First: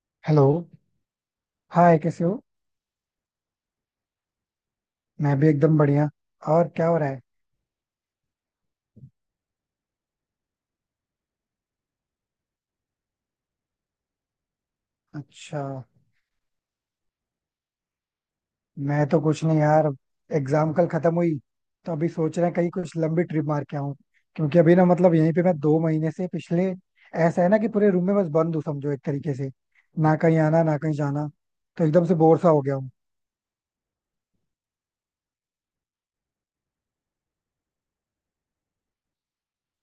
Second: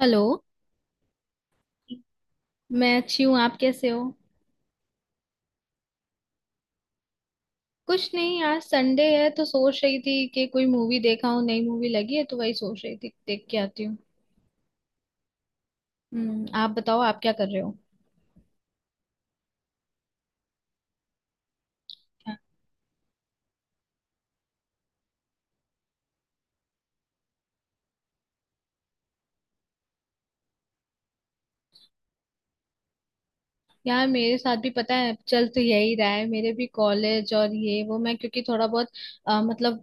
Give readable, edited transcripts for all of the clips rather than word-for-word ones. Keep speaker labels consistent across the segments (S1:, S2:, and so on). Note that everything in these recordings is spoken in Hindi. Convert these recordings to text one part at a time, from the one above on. S1: हेलो।
S2: हेलो. हाय, कैसे हो.
S1: मैं अच्छी हूँ, आप कैसे हो?
S2: मैं भी एकदम बढ़िया. और क्या हो रहा है.
S1: कुछ नहीं, आज संडे है तो सोच रही थी कि कोई मूवी देखा हूँ, नई मूवी लगी है तो वही सोच रही थी, देख के आती हूँ।
S2: अच्छा.
S1: हम्म, आप बताओ, आप क्या कर रहे हो?
S2: मैं तो कुछ नहीं यार. एग्जाम कल खत्म हुई. तो अभी सोच रहे हैं कहीं कुछ लंबी ट्रिप मार के आऊं. क्योंकि अभी ना मतलब यहीं पे मैं 2 महीने से पिछले, ऐसा है ना कि पूरे रूम में बस बंद हूँ समझो एक तरीके से. ना कहीं आना, ना कहीं जाना. तो एकदम से बोर सा हो गया हूँ.
S1: यार मेरे साथ भी पता है चल तो यही रहा है, मेरे भी कॉलेज और ये वो, मैं क्योंकि थोड़ा बहुत मतलब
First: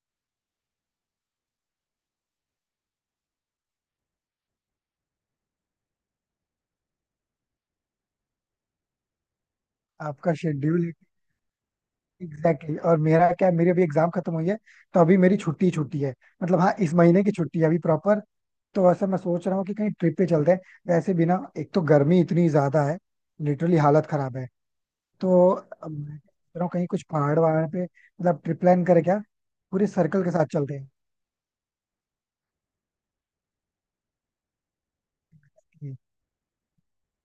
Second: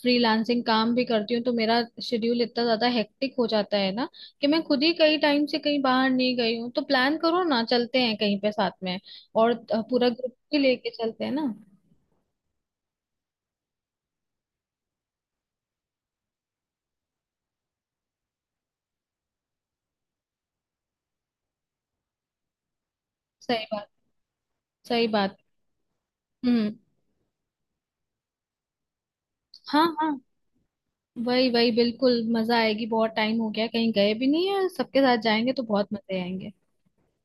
S1: फ्रीलांसिंग काम भी करती हूँ तो मेरा शेड्यूल इतना ज्यादा हेक्टिक हो जाता है ना कि मैं खुद ही कई टाइम से कहीं बाहर नहीं गई हूँ। तो प्लान करो ना, चलते हैं कहीं पे साथ में। और पूरा ग्रुप
S2: आपका
S1: भी लेके
S2: शेड्यूल.
S1: चलते हैं ना।
S2: एग्जैक्टली. और मेरा क्या है, मेरी अभी एग्जाम खत्म हुई है. तो अभी मेरी छुट्टी छुट्टी है. मतलब हाँ, इस महीने की छुट्टी है अभी प्रॉपर. तो वैसे मैं सोच रहा हूँ कि कहीं ट्रिप पे चलते हैं. वैसे भी ना एक तो गर्मी इतनी ज्यादा है.
S1: सही
S2: लिटरली
S1: बात।
S2: हालत खराब है.
S1: सही बात।
S2: तो अब मैं सोच रहा हूँ
S1: हम्म।
S2: कहीं कुछ पहाड़ वहाड़ पे मतलब ट्रिप प्लान करें क्या.
S1: हाँ
S2: पूरे
S1: हाँ।
S2: सर्कल के साथ चलते हैं.
S1: वही वही, बिल्कुल मजा आएगी, बहुत टाइम हो गया कहीं गए भी नहीं है, सबके साथ जाएंगे तो बहुत
S2: ठीक,
S1: मजे आएंगे।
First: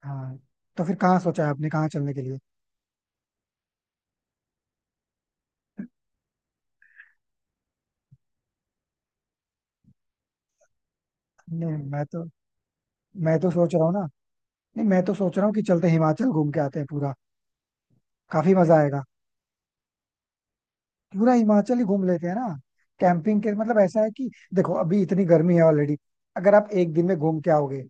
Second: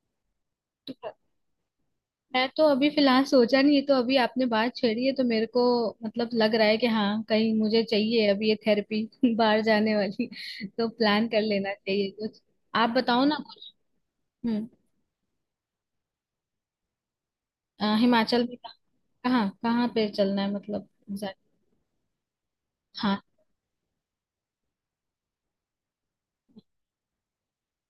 S2: हाँ. तो
S1: तो
S2: फिर कहाँ सोचा है आपने, कहाँ चलने के लिए.
S1: मैं तो अभी फिलहाल सोचा नहीं है, तो अभी आपने बात छेड़ी है तो मेरे को मतलब लग रहा है कि हाँ, कहीं मुझे चाहिए अभी ये थेरेपी बाहर जाने वाली। तो प्लान कर लेना
S2: नहीं, मैं
S1: चाहिए
S2: तो
S1: कुछ। आप बताओ ना
S2: मैं तो
S1: कुछ।
S2: सोच रहा हूँ ना.
S1: हम्म।
S2: नहीं, मैं तो सोच रहा हूँ कि चलते हैं, हिमाचल घूम के आते हैं पूरा.
S1: हिमाचल
S2: काफी
S1: में कहाँ?
S2: मजा आएगा.
S1: कहाँ कहाँ पे चलना है मतलब
S2: पूरा
S1: exact?
S2: हिमाचल ही घूम लेते हैं ना.
S1: हाँ।
S2: कैंपिंग के मतलब ऐसा है कि देखो, अभी इतनी गर्मी है ऑलरेडी. अगर आप एक दिन में घूम के आओगे,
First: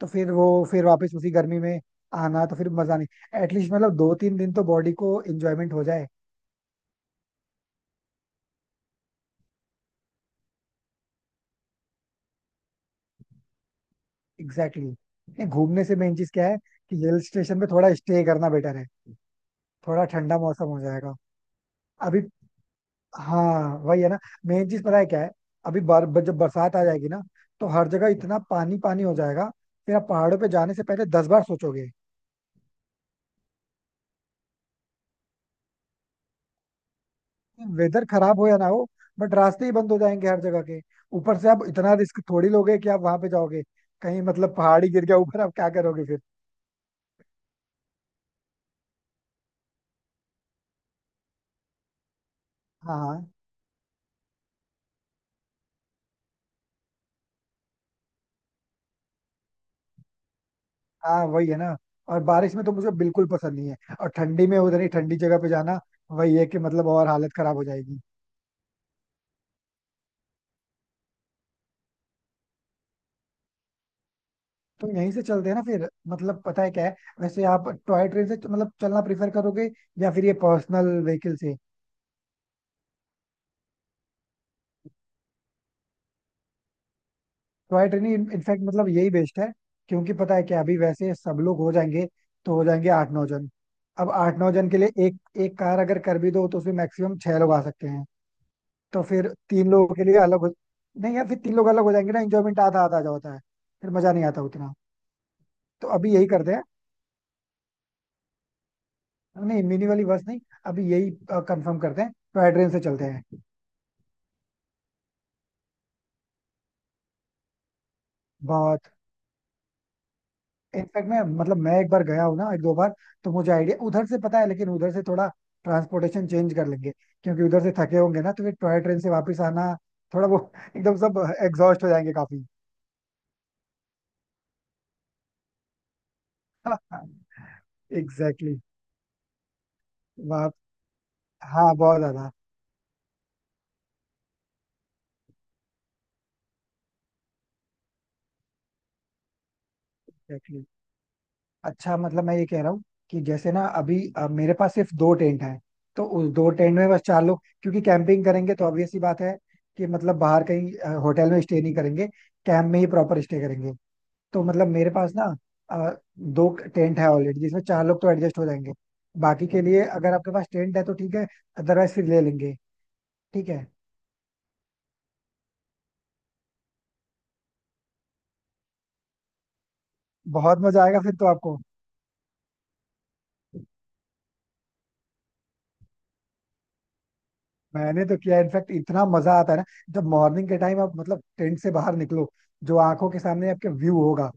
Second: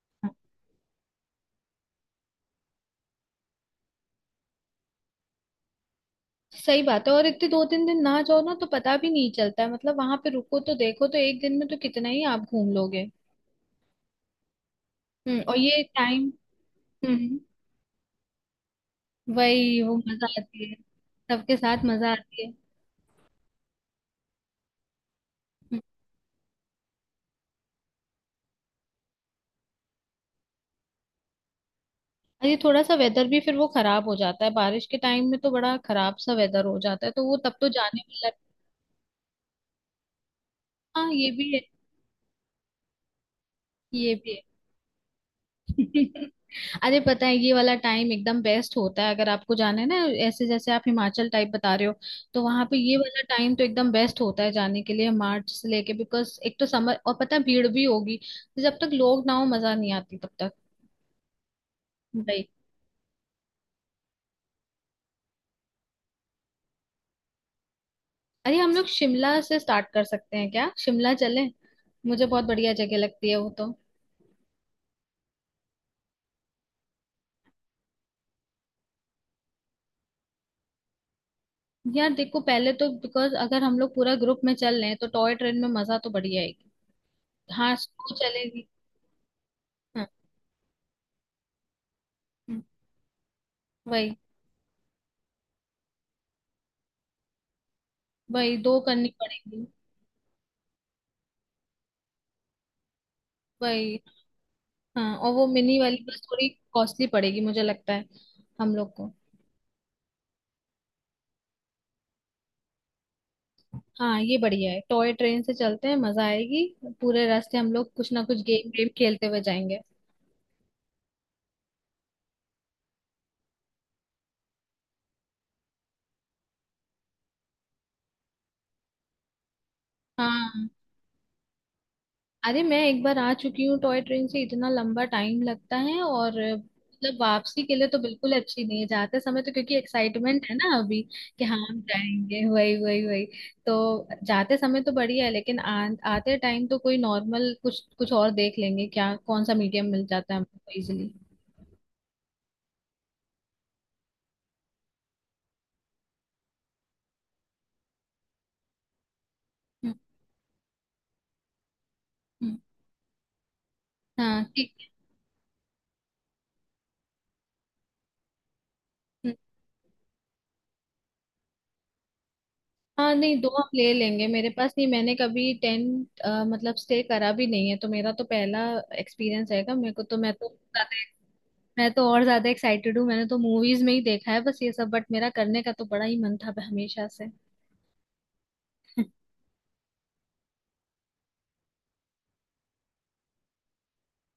S2: तो फिर वो, फिर वापस उसी गर्मी में आना, तो फिर मजा नहीं. एटलीस्ट मतलब दो तीन दिन तो बॉडी को एंजॉयमेंट हो जाए.
S1: सही बात है, और इतने दो तीन दिन ना जाओ ना तो पता भी नहीं चलता है, मतलब वहां पे रुको तो देखो तो एक दिन में तो कितना ही आप घूम लोगे।
S2: Exactly exactly.
S1: हम्म,
S2: नहीं,
S1: और ये
S2: घूमने से मेन
S1: टाइम।
S2: चीज क्या है, कि हिल
S1: हम्म।
S2: स्टेशन पे थोड़ा स्टे करना बेटर है.
S1: वही वो
S2: थोड़ा
S1: मजा
S2: ठंडा मौसम
S1: आती है।
S2: हो जाएगा.
S1: सबके साथ मजा
S2: अभी.
S1: आती है।
S2: हाँ, वही है ना. मेन चीज पता है क्या है,
S1: हम्म।
S2: अभी बर, बर, जब बरसात आ जाएगी ना, तो हर जगह इतना पानी पानी हो जाएगा. फिर आप पहाड़ों पे जाने से पहले 10 बार सोचोगे.
S1: अरे थोड़ा सा वेदर भी फिर वो खराब हो जाता है बारिश के टाइम में, तो बड़ा खराब सा वेदर हो जाता है तो वो तब तो जाने
S2: वेदर
S1: वाला।
S2: खराब हो या ना हो, बट रास्ते ही बंद हो जाएंगे हर जगह के.
S1: हाँ ये
S2: ऊपर से
S1: भी है।
S2: आप इतना रिस्क थोड़ी लोगे कि आप वहां पे जाओगे.
S1: ये
S2: कहीं
S1: भी
S2: मतलब पहाड़ी गिर गया ऊपर, आप क्या
S1: है।
S2: करोगे फिर.
S1: अरे पता है ये वाला टाइम एकदम बेस्ट होता है अगर आपको जाना है ना। ऐसे जैसे आप हिमाचल टाइप बता रहे हो, तो वहां पे
S2: हाँ,
S1: ये वाला
S2: हाँ.
S1: टाइम तो एकदम बेस्ट होता है जाने के लिए, मार्च से लेके, बिकॉज एक तो समर, और पता है भीड़ भी होगी। तो जब तक लोग ना हो मजा नहीं आती तब तक।
S2: हाँ, वही है ना. और
S1: भाई।
S2: बारिश में तो मुझे बिल्कुल पसंद नहीं है, और ठंडी में उधर ही ठंडी जगह पे जाना, वही है कि मतलब और हालत खराब हो जाएगी.
S1: अरे हम लोग शिमला से स्टार्ट कर सकते हैं क्या, शिमला चलें? मुझे बहुत बढ़िया जगह लगती है वो तो।
S2: तो यहीं से चलते हैं ना फिर, मतलब पता है क्या है, वैसे आप टॉय ट्रेन से मतलब चलना प्रेफर करोगे, या फिर ये पर्सनल व्हीकल से.
S1: यार देखो पहले तो बिकॉज अगर हम लोग पूरा ग्रुप में चल रहे हैं तो टॉय ट्रेन में मजा तो बढ़िया आएगी। हाँ
S2: टॉय ट्रेन,
S1: स्लो
S2: इनफैक्ट
S1: चलेगी।
S2: मतलब यही बेस्ट है.
S1: हाँ।
S2: क्योंकि पता है क्या, अभी वैसे सब लोग हो जाएंगे. तो
S1: हम्म।
S2: हो जाएंगे आठ नौ जन. अब
S1: वही।
S2: आठ नौ जन के लिए एक, एक कार अगर कर भी दो, तो उसमें मैक्सिमम छह लोग आ सकते हैं.
S1: दो
S2: तो
S1: करनी
S2: फिर
S1: पड़ेगी।
S2: तीन लोगों के लिए अलग हो. नहीं यार, फिर तीन लोग अलग हो जाएंगे ना, इंजॉयमेंट आधा आधा जा होता है. फिर
S1: वही।
S2: मजा नहीं आता उतना.
S1: हाँ, और वो मिनी
S2: तो
S1: वाली
S2: अभी
S1: बस
S2: यही
S1: थोड़ी
S2: करते हैं.
S1: कॉस्टली पड़ेगी मुझे लगता है, हम लोग को।
S2: नहीं, मिनी वाली बस नहीं. अभी यही कंफर्म करते हैं, टॉय ट्रेन से चलते हैं.
S1: हाँ ये बढ़िया है, टॉय ट्रेन से चलते हैं, मजा आएगी। पूरे रास्ते हम लोग कुछ ना कुछ गेम वेम
S2: बहुत.
S1: खेलते हुए जाएंगे।
S2: इनफैक्ट मैं मतलब मैं एक बार गया हूँ ना, एक दो बार. तो मुझे आइडिया उधर से पता है, लेकिन उधर से थोड़ा ट्रांसपोर्टेशन चेंज कर लेंगे. क्योंकि उधर से थके होंगे ना, तो फिर टॉय ट्रेन से वापस आना, थोड़ा वो
S1: हाँ।
S2: एकदम सब एग्जॉस्ट हो जाएंगे काफी.
S1: अरे मैं एक बार आ चुकी हूँ टॉय ट्रेन से, इतना लंबा टाइम लगता है। और मतलब वापसी के लिए तो बिल्कुल
S2: एग्जैक्टली.
S1: अच्छी नहीं है, जाते समय तो क्योंकि एक्साइटमेंट
S2: वहाँ.
S1: है ना अभी कि हाँ
S2: हाँ,
S1: हम
S2: बहुत ज्यादा.
S1: जाएंगे, वही वही वही। तो जाते समय तो बढ़िया है, लेकिन आते टाइम तो कोई नॉर्मल कुछ कुछ और देख लेंगे, क्या कौन सा मीडियम मिल जाता है
S2: एग्जैक्टली.
S1: हमको इजिली।
S2: अच्छा मतलब मैं ये कह रहा हूँ कि जैसे ना अभी मेरे पास सिर्फ दो टेंट है. तो उस दो टेंट में बस चार लोग, क्योंकि कैंपिंग करेंगे तो ऑब्वियस सी बात है, कि
S1: हम्म।
S2: मतलब बाहर कहीं होटल में स्टे नहीं करेंगे.
S1: हम्म।
S2: कैंप में ही प्रॉपर स्टे करेंगे.
S1: हाँ
S2: तो मतलब
S1: ठीक है।
S2: मेरे पास ना दो टेंट है ऑलरेडी, जिसमें चार लोग तो एडजस्ट हो जाएंगे.
S1: हम्म।
S2: बाकी के लिए अगर आपके पास टेंट है तो ठीक है, अदरवाइज फिर ले लेंगे.
S1: हाँ नहीं, दो
S2: ठीक है.
S1: हम ले लेंगे, मेरे पास नहीं। मैंने कभी टेंट मतलब स्टे करा भी नहीं है, तो मेरा तो पहला एक्सपीरियंस रहेगा। मेरे को तो मैं तो,
S2: बहुत मजा आएगा फिर तो आपको.
S1: मैं तो और ज्यादा एक्साइटेड हूँ, मैंने तो मूवीज में ही देखा है बस ये सब, बट मेरा करने का तो बड़ा ही मन था हमेशा से।
S2: मैंने तो किया, इनफैक्ट इतना मजा आता है ना. जब मॉर्निंग के टाइम आप मतलब टेंट से बाहर निकलो, जो आंखों के सामने आपके व्यू होगा,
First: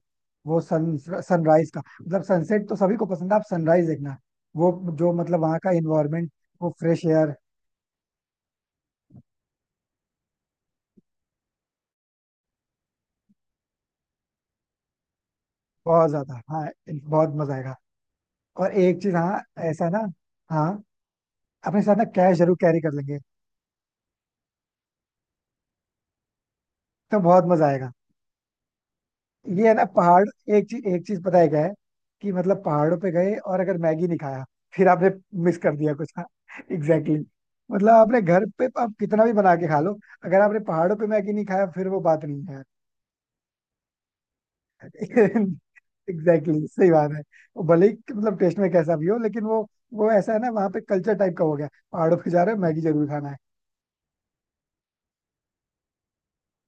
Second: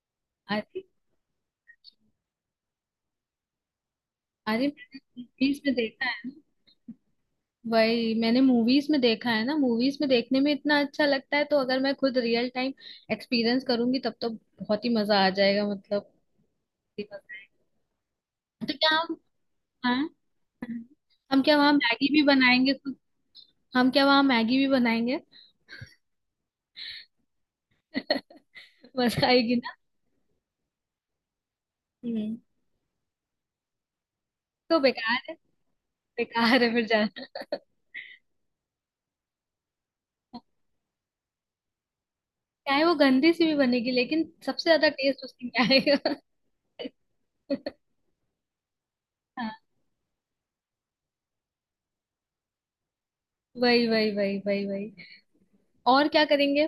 S2: वो
S1: अरे।
S2: सन सनराइज का मतलब सनसेट तो सभी को पसंद है, आप सनराइज देखना.
S1: अरे।
S2: वो,
S1: मैंने
S2: जो मतलब वहाँ
S1: मूवीज
S2: का
S1: में देखा है
S2: इन्वायरमेंट,
S1: ना।
S2: वो फ्रेश एयर.
S1: वही मैंने मूवीज में देखा है ना, मूवीज में देखने में इतना अच्छा लगता है तो अगर मैं खुद रियल टाइम एक्सपीरियंस करूंगी तब तो बहुत ही मजा आ जाएगा मतलब।
S2: बहुत
S1: बहुत
S2: ज्यादा. हाँ,
S1: ही
S2: बहुत
S1: मजा
S2: मजा आएगा.
S1: आएगा।
S2: और
S1: तो क्या
S2: एक चीज,
S1: हम,
S2: हाँ, ऐसा
S1: हाँ,
S2: ना, हाँ,
S1: हाँ, हम क्या वहाँ
S2: अपने साथ ना
S1: मैगी भी
S2: कैश जरूर
S1: बनाएंगे
S2: कैरी कर
S1: खुद?
S2: लेंगे,
S1: हम क्या वहाँ मैगी भी बनाएंगे?
S2: तो बहुत मजा आएगा.
S1: मजा आएगी
S2: ये है
S1: ना।
S2: ना पहाड़, एक चीज पता है क्या है, कि
S1: हम्म।
S2: मतलब पहाड़ों पे गए और अगर मैगी नहीं खाया,
S1: तो
S2: फिर आपने
S1: बेकार है।
S2: मिस कर दिया कुछ ना.
S1: बेकार है फिर
S2: एग्जैक्टली exactly.
S1: जाना।
S2: मतलब आपने घर पे आप कितना भी बना के खा लो, अगर आपने पहाड़ों पे मैगी नहीं खाया, फिर वो बात नहीं है.
S1: चाहे वो गंदी सी भी बनेगी लेकिन सबसे ज्यादा टेस्ट उसकी में आएगा।
S2: एग्जैक्टली exactly, सही बात है. वो भले ही मतलब टेस्ट में कैसा भी हो, लेकिन
S1: हाँ।
S2: वो ऐसा है ना वहाँ पे, कल्चर टाइप का हो गया, पहाड़ों पे जा रहे हो मैगी जरूर खाना है.
S1: वही वही वही वही वही। और क्या करेंगे?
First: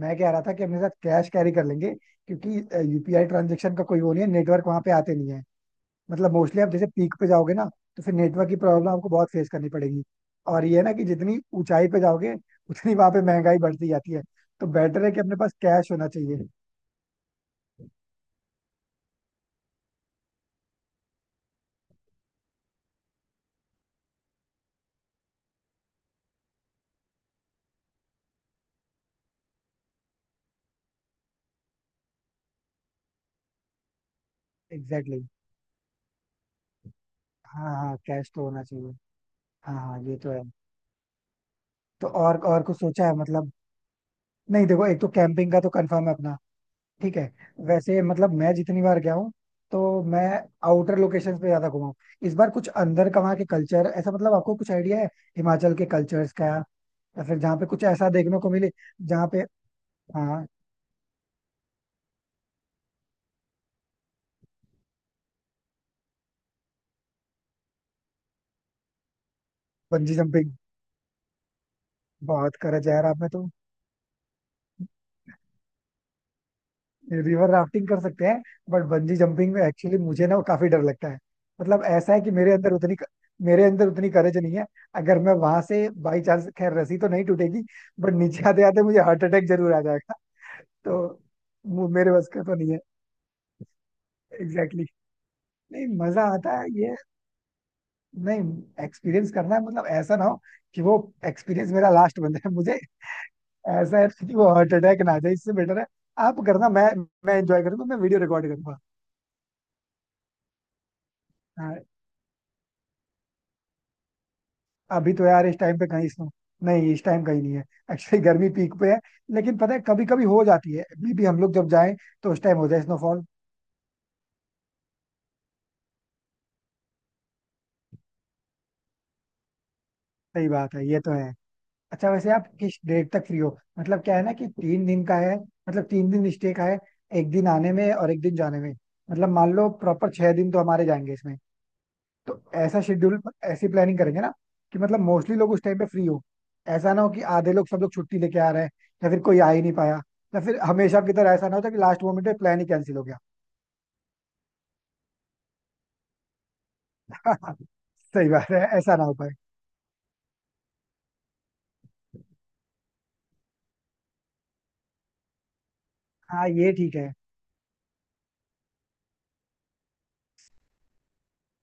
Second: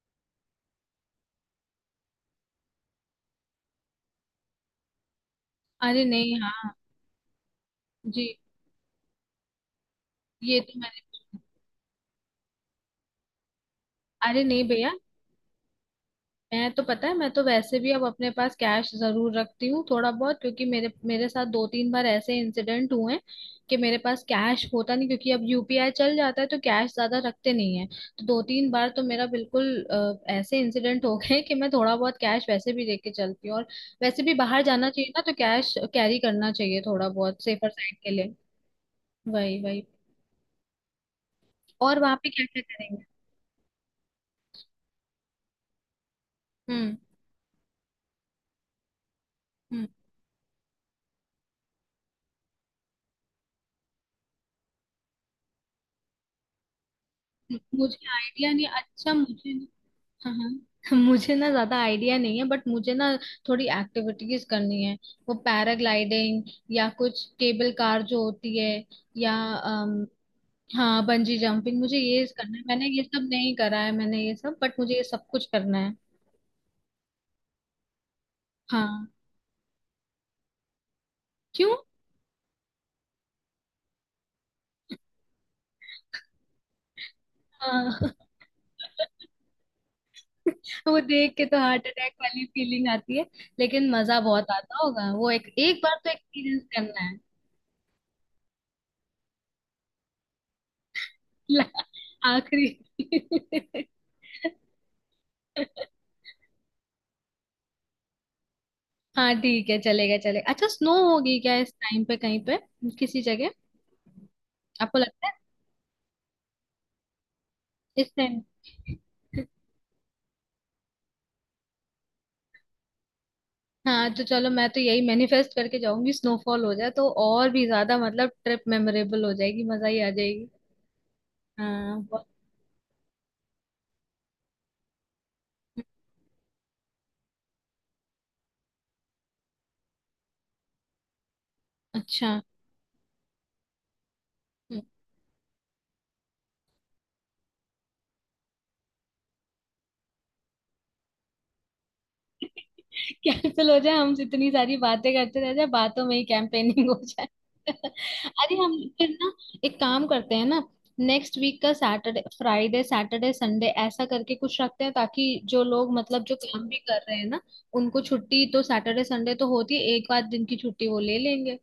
S2: मैं कह रहा था कि अपने साथ कैश कैरी कर लेंगे, क्योंकि यूपीआई ट्रांजेक्शन का कोई वो नहीं है, नेटवर्क वहां पे आते नहीं है.
S1: अरे
S2: मतलब
S1: नहीं।
S2: मोस्टली आप
S1: हाँ
S2: जैसे पीक पे जाओगे ना, तो फिर
S1: जी,
S2: नेटवर्क की प्रॉब्लम आपको बहुत फेस करनी पड़ेगी.
S1: ये
S2: और ये
S1: तो
S2: है ना
S1: मैंने।
S2: कि जितनी ऊंचाई पे जाओगे, उतनी वहां पे महंगाई बढ़ती जाती है.
S1: अरे नहीं
S2: तो
S1: भैया,
S2: बेटर है कि अपने पास कैश होना चाहिए.
S1: मैं तो, पता है, मैं तो वैसे भी अब अपने पास कैश जरूर रखती हूँ थोड़ा बहुत, क्योंकि मेरे मेरे साथ दो तीन बार ऐसे इंसिडेंट हुए हैं कि मेरे पास कैश होता नहीं, क्योंकि अब यूपीआई चल जाता है तो कैश ज्यादा रखते नहीं है, तो दो तीन बार तो मेरा बिल्कुल ऐसे इंसिडेंट हो गए कि मैं थोड़ा बहुत कैश वैसे भी लेके चलती हूँ, और वैसे भी बाहर जाना चाहिए
S2: एग्जैक्टली
S1: ना
S2: exactly.
S1: तो कैश कैरी करना चाहिए थोड़ा बहुत सेफर
S2: हाँ हाँ,
S1: साइड के
S2: कैश
S1: लिए।
S2: तो होना चाहिए.
S1: वही
S2: हाँ
S1: वही।
S2: हाँ, ये तो है.
S1: और
S2: तो
S1: वहां पे
S2: और
S1: क्या क्या
S2: और कुछ
S1: करेंगे?
S2: सोचा है मतलब. नहीं देखो, एक तो कैंपिंग का तो कंफर्म है अपना.
S1: हम्म।
S2: ठीक है. वैसे मतलब मैं जितनी बार गया हूँ,
S1: हम्म।
S2: तो मैं आउटर लोकेशंस पे ज्यादा घुमा हूँ. इस बार कुछ अंदर का वहाँ के कल्चर ऐसा, मतलब आपको कुछ आइडिया है, हिमाचल के कल्चर्स का. या फिर जहाँ पे कुछ
S1: मुझे
S2: ऐसा देखने
S1: आइडिया
S2: को
S1: नहीं,
S2: मिले,
S1: अच्छा
S2: जहाँ पे.
S1: मुझे, हाँ
S2: हाँ.
S1: हाँ। मुझे ना ज्यादा आइडिया नहीं है, बट मुझे ना थोड़ी एक्टिविटीज करनी है, वो पैराग्लाइडिंग, या कुछ केबल कार जो होती है, या
S2: बंजी जंपिंग.
S1: हाँ बंजी जंपिंग, मुझे ये
S2: बहुत
S1: करना है,
S2: करे
S1: मैंने
S2: जा
S1: ये
S2: रहा
S1: सब
S2: आपने तो.
S1: नहीं करा है, मैंने ये सब, बट मुझे ये सब कुछ करना है।
S2: रिवर राफ्टिंग कर सकते हैं. बट
S1: हाँ।
S2: बंजी जंपिंग में एक्चुअली मुझे ना काफी डर लगता है.
S1: क्यों?
S2: मतलब ऐसा है कि मेरे अंदर उतनी करेज नहीं है. अगर मैं वहां से बाई चांस खैर, रस्सी तो नहीं टूटेगी,
S1: हाँ।
S2: बट नीचे आते आते मुझे हार्ट अटैक जरूर आ जाएगा. तो
S1: वो देख के तो हार्ट
S2: वो मेरे
S1: अटैक
S2: बस का
S1: वाली
S2: तो नहीं है.
S1: फीलिंग आती है। लेकिन मजा बहुत आता
S2: एग्जैक्टली
S1: होगा वो, एक
S2: exactly.
S1: एक
S2: नहीं
S1: बार तो
S2: मजा आता
S1: एक्सपीरियंस
S2: है ये,
S1: करना है।
S2: नहीं एक्सपीरियंस करना है, मतलब ऐसा ना हो कि वो एक्सपीरियंस मेरा लास्ट बन जाए मुझे.
S1: आखिरी।
S2: ऐसा है कि वो हार्ट अटैक ना आ जाए, इससे बेटर है आप करना, मैं एंजॉय करूंगा, मैं वीडियो रिकॉर्ड करूंगा.
S1: हाँ ठीक है, चलेगा चलेगा। अच्छा स्नो होगी क्या इस
S2: हाँ,
S1: टाइम पे कहीं पे, किसी जगह, आपको
S2: अभी तो
S1: लगता है?
S2: यार इस टाइम पे कहीं नहीं, इस टाइम कहीं नहीं है.
S1: इस
S2: एक्चुअली
S1: टाइम।
S2: गर्मी पीक पे है. लेकिन पता है कभी कभी हो जाती है, मे बी हम लोग जब जाएं, तो उस टाइम हो जाए स्नोफॉल.
S1: हाँ तो चलो मैं तो यही मैनिफेस्ट करके जाऊंगी स्नोफॉल हो जाए तो और भी ज्यादा मतलब ट्रिप मेमोरेबल हो जाएगी, मजा ही आ जाएगी।
S2: सही बात है, ये तो है.
S1: हाँ
S2: अच्छा
S1: बहुत।
S2: वैसे आप किस डेट तक फ्री हो. मतलब क्या है ना कि 3 दिन का है, मतलब 3 दिन स्टे का है, एक दिन आने में और एक दिन जाने में. मतलब मान लो प्रॉपर 6 दिन तो हमारे जाएंगे इसमें.
S1: अच्छा।
S2: तो ऐसा शेड्यूल, ऐसी प्लानिंग करेंगे ना, कि मतलब मोस्टली लोग उस टाइम पे फ्री हो. ऐसा ना हो कि आधे लोग, सब लोग छुट्टी लेके आ रहे हैं, या फिर कोई आ ही नहीं पाया, या फिर हमेशा की तरह ऐसा ना होता कि लास्ट मोमेंट पे प्लान ही कैंसिल हो गया.
S1: कैंसिल हो जाए, हम इतनी सारी बातें करते रह जाए, बातों में ही कैंपेनिंग हो जाए।
S2: सही बात
S1: अरे
S2: है,
S1: हम
S2: ऐसा ना
S1: फिर
S2: हो पाए.
S1: ना एक काम करते हैं ना, नेक्स्ट वीक का सैटरडे, फ्राइडे सैटरडे संडे ऐसा करके कुछ रखते हैं ताकि जो लोग मतलब जो
S2: हाँ,
S1: काम
S2: ये
S1: भी
S2: ठीक
S1: कर
S2: है.
S1: रहे हैं ना, उनको छुट्टी तो सैटरडे संडे तो होती है, एक आध दिन की छुट्टी वो ले लेंगे।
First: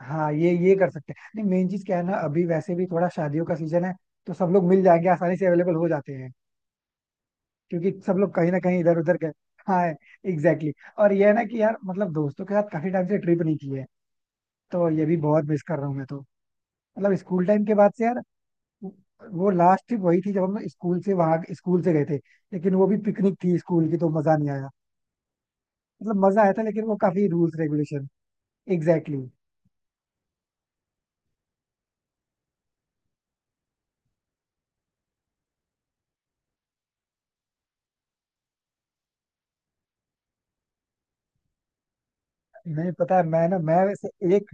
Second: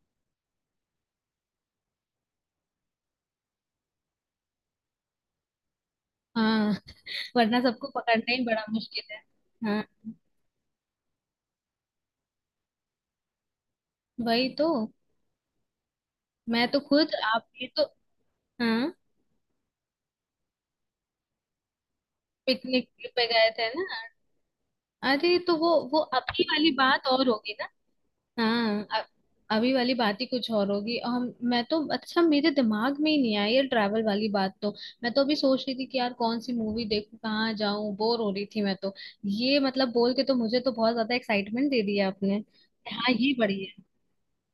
S2: हाँ ये कर सकते हैं, नहीं मेन चीज क्या है ना, अभी वैसे भी थोड़ा शादियों का सीजन है, तो सब लोग मिल जाएंगे, आसानी से अवेलेबल हो जाते हैं.
S1: हाँ। वरना सबको
S2: क्योंकि सब
S1: पकड़ना
S2: लोग
S1: ही
S2: कहीं ना
S1: बड़ा
S2: कहीं इधर
S1: मुश्किल
S2: उधर
S1: है।
S2: गए. हाँ
S1: हाँ
S2: एग्जैक्टली exactly. और ये है ना कि यार मतलब दोस्तों के साथ काफी टाइम से ट्रिप नहीं की है.
S1: वही तो।
S2: तो ये भी बहुत मिस कर रहा हूँ मैं तो.
S1: मैं तो खुद,
S2: मतलब स्कूल
S1: आप
S2: टाइम
S1: ये
S2: के
S1: तो,
S2: बाद से यार,
S1: हाँ
S2: वो लास्ट ट्रिप वही थी जब हम स्कूल से, वहां स्कूल से गए थे. लेकिन वो
S1: पिकनिक
S2: भी
S1: पे
S2: पिकनिक
S1: गए
S2: थी
S1: थे ना।
S2: स्कूल की, तो मजा नहीं आया.
S1: अरे तो वो
S2: मतलब
S1: अभी
S2: मजा आया था,
S1: वाली
S2: लेकिन वो
S1: बात
S2: काफी
S1: और होगी
S2: रूल्स
S1: ना।
S2: रेगुलेशन.
S1: हाँ
S2: एग्जैक्टली.
S1: अभी वाली बात ही कुछ और होगी। और हम, मैं तो, अच्छा मेरे दिमाग में ही नहीं आई ये ट्रैवल वाली बात तो, मैं तो अभी सोच रही थी कि यार कौन सी मूवी देखूं, कहाँ जाऊं, बोर हो रही थी मैं तो। ये मतलब बोल के तो मुझे तो बहुत ज्यादा एक्साइटमेंट दे दिया आपने।
S2: नहीं,
S1: हाँ
S2: पता है
S1: ये
S2: मैं ना, मैं
S1: बढ़िया।
S2: वैसे एक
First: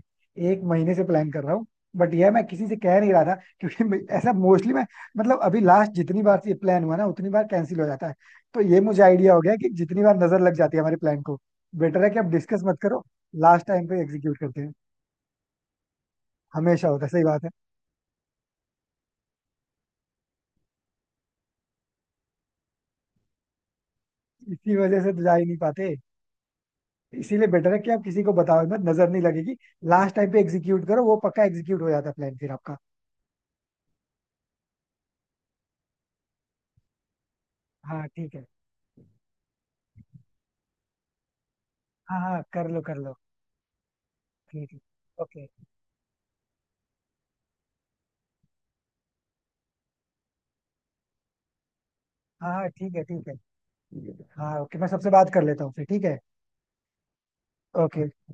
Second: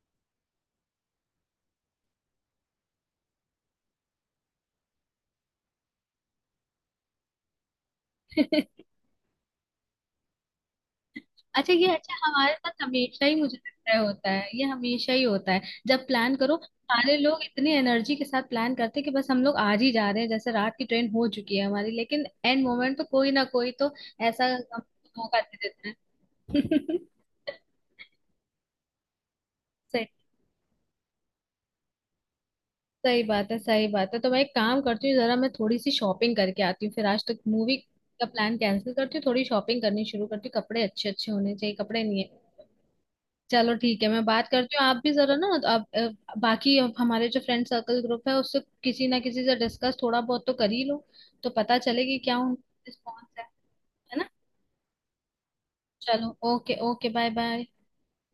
S2: एक महीने से प्लान कर रहा हूँ, बट यह मैं किसी से कह नहीं रहा था. क्योंकि ऐसा मोस्टली मैं मतलब, अभी लास्ट जितनी बार से प्लान हुआ ना, उतनी बार कैंसिल हो जाता है. तो ये मुझे आइडिया हो गया कि जितनी बार नजर लग जाती है हमारे प्लान को,
S1: अच्छा ये,
S2: बेटर है
S1: अच्छा
S2: कि आप
S1: हमारे
S2: डिस्कस मत
S1: साथ
S2: करो,
S1: हमेशा ही, मुझे
S2: लास्ट टाइम
S1: लगता है
S2: पे
S1: होता
S2: एग्जीक्यूट
S1: है
S2: करते
S1: ये
S2: हैं.
S1: हमेशा ही होता है। जब प्लान करो
S2: हमेशा होता है,
S1: सारे
S2: सही
S1: लोग
S2: बात है.
S1: इतनी एनर्जी के साथ प्लान करते हैं कि बस हम लोग आज ही जा रहे हैं, जैसे रात की ट्रेन हो चुकी है हमारी, लेकिन एंड मोमेंट तो कोई ना कोई तो ऐसा
S2: इसी
S1: हम-
S2: वजह से तो जा
S1: मौका
S2: ही
S1: दे
S2: नहीं
S1: देता
S2: पाते.
S1: है।
S2: इसीलिए बेटर है कि आप किसी को बताओ मत, नजर नहीं लगेगी.
S1: सही।
S2: लास्ट टाइम पे एग्जीक्यूट करो, वो पक्का एग्जीक्यूट हो जाता है प्लान फिर आपका.
S1: सही बात है, सही बात है। तो मैं एक काम करती हूँ, जरा मैं थोड़ी सी शॉपिंग करके आती हूँ, फिर आज तक मूवी
S2: हाँ
S1: का
S2: ठीक है.
S1: प्लान कैंसिल करती हूँ, थोड़ी शॉपिंग करनी शुरू करती हूँ, कपड़े अच्छे अच्छे होने चाहिए, कपड़े
S2: हाँ
S1: नहीं है।
S2: हाँ, कर लो कर लो.
S1: चलो ठीक है, मैं बात
S2: ठीक
S1: करती
S2: है.
S1: हूँ, आप भी जरा ना,
S2: ओके.
S1: आप बाकी अब हमारे जो फ्रेंड सर्कल ग्रुप है उससे किसी ना किसी से डिस्कस थोड़ा बहुत तो कर ही लो, तो पता चले कि क्या
S2: हाँ हाँ
S1: उनका
S2: ठीक है
S1: रिस्पॉन्स
S2: ठीक है.
S1: है
S2: ठीक
S1: है
S2: है.
S1: ना।
S2: हाँ ओके, मैं सबसे बात कर लेता हूँ फिर, ठीक है.
S1: चलो okay, okay, bye bye.
S2: Okay. Bye.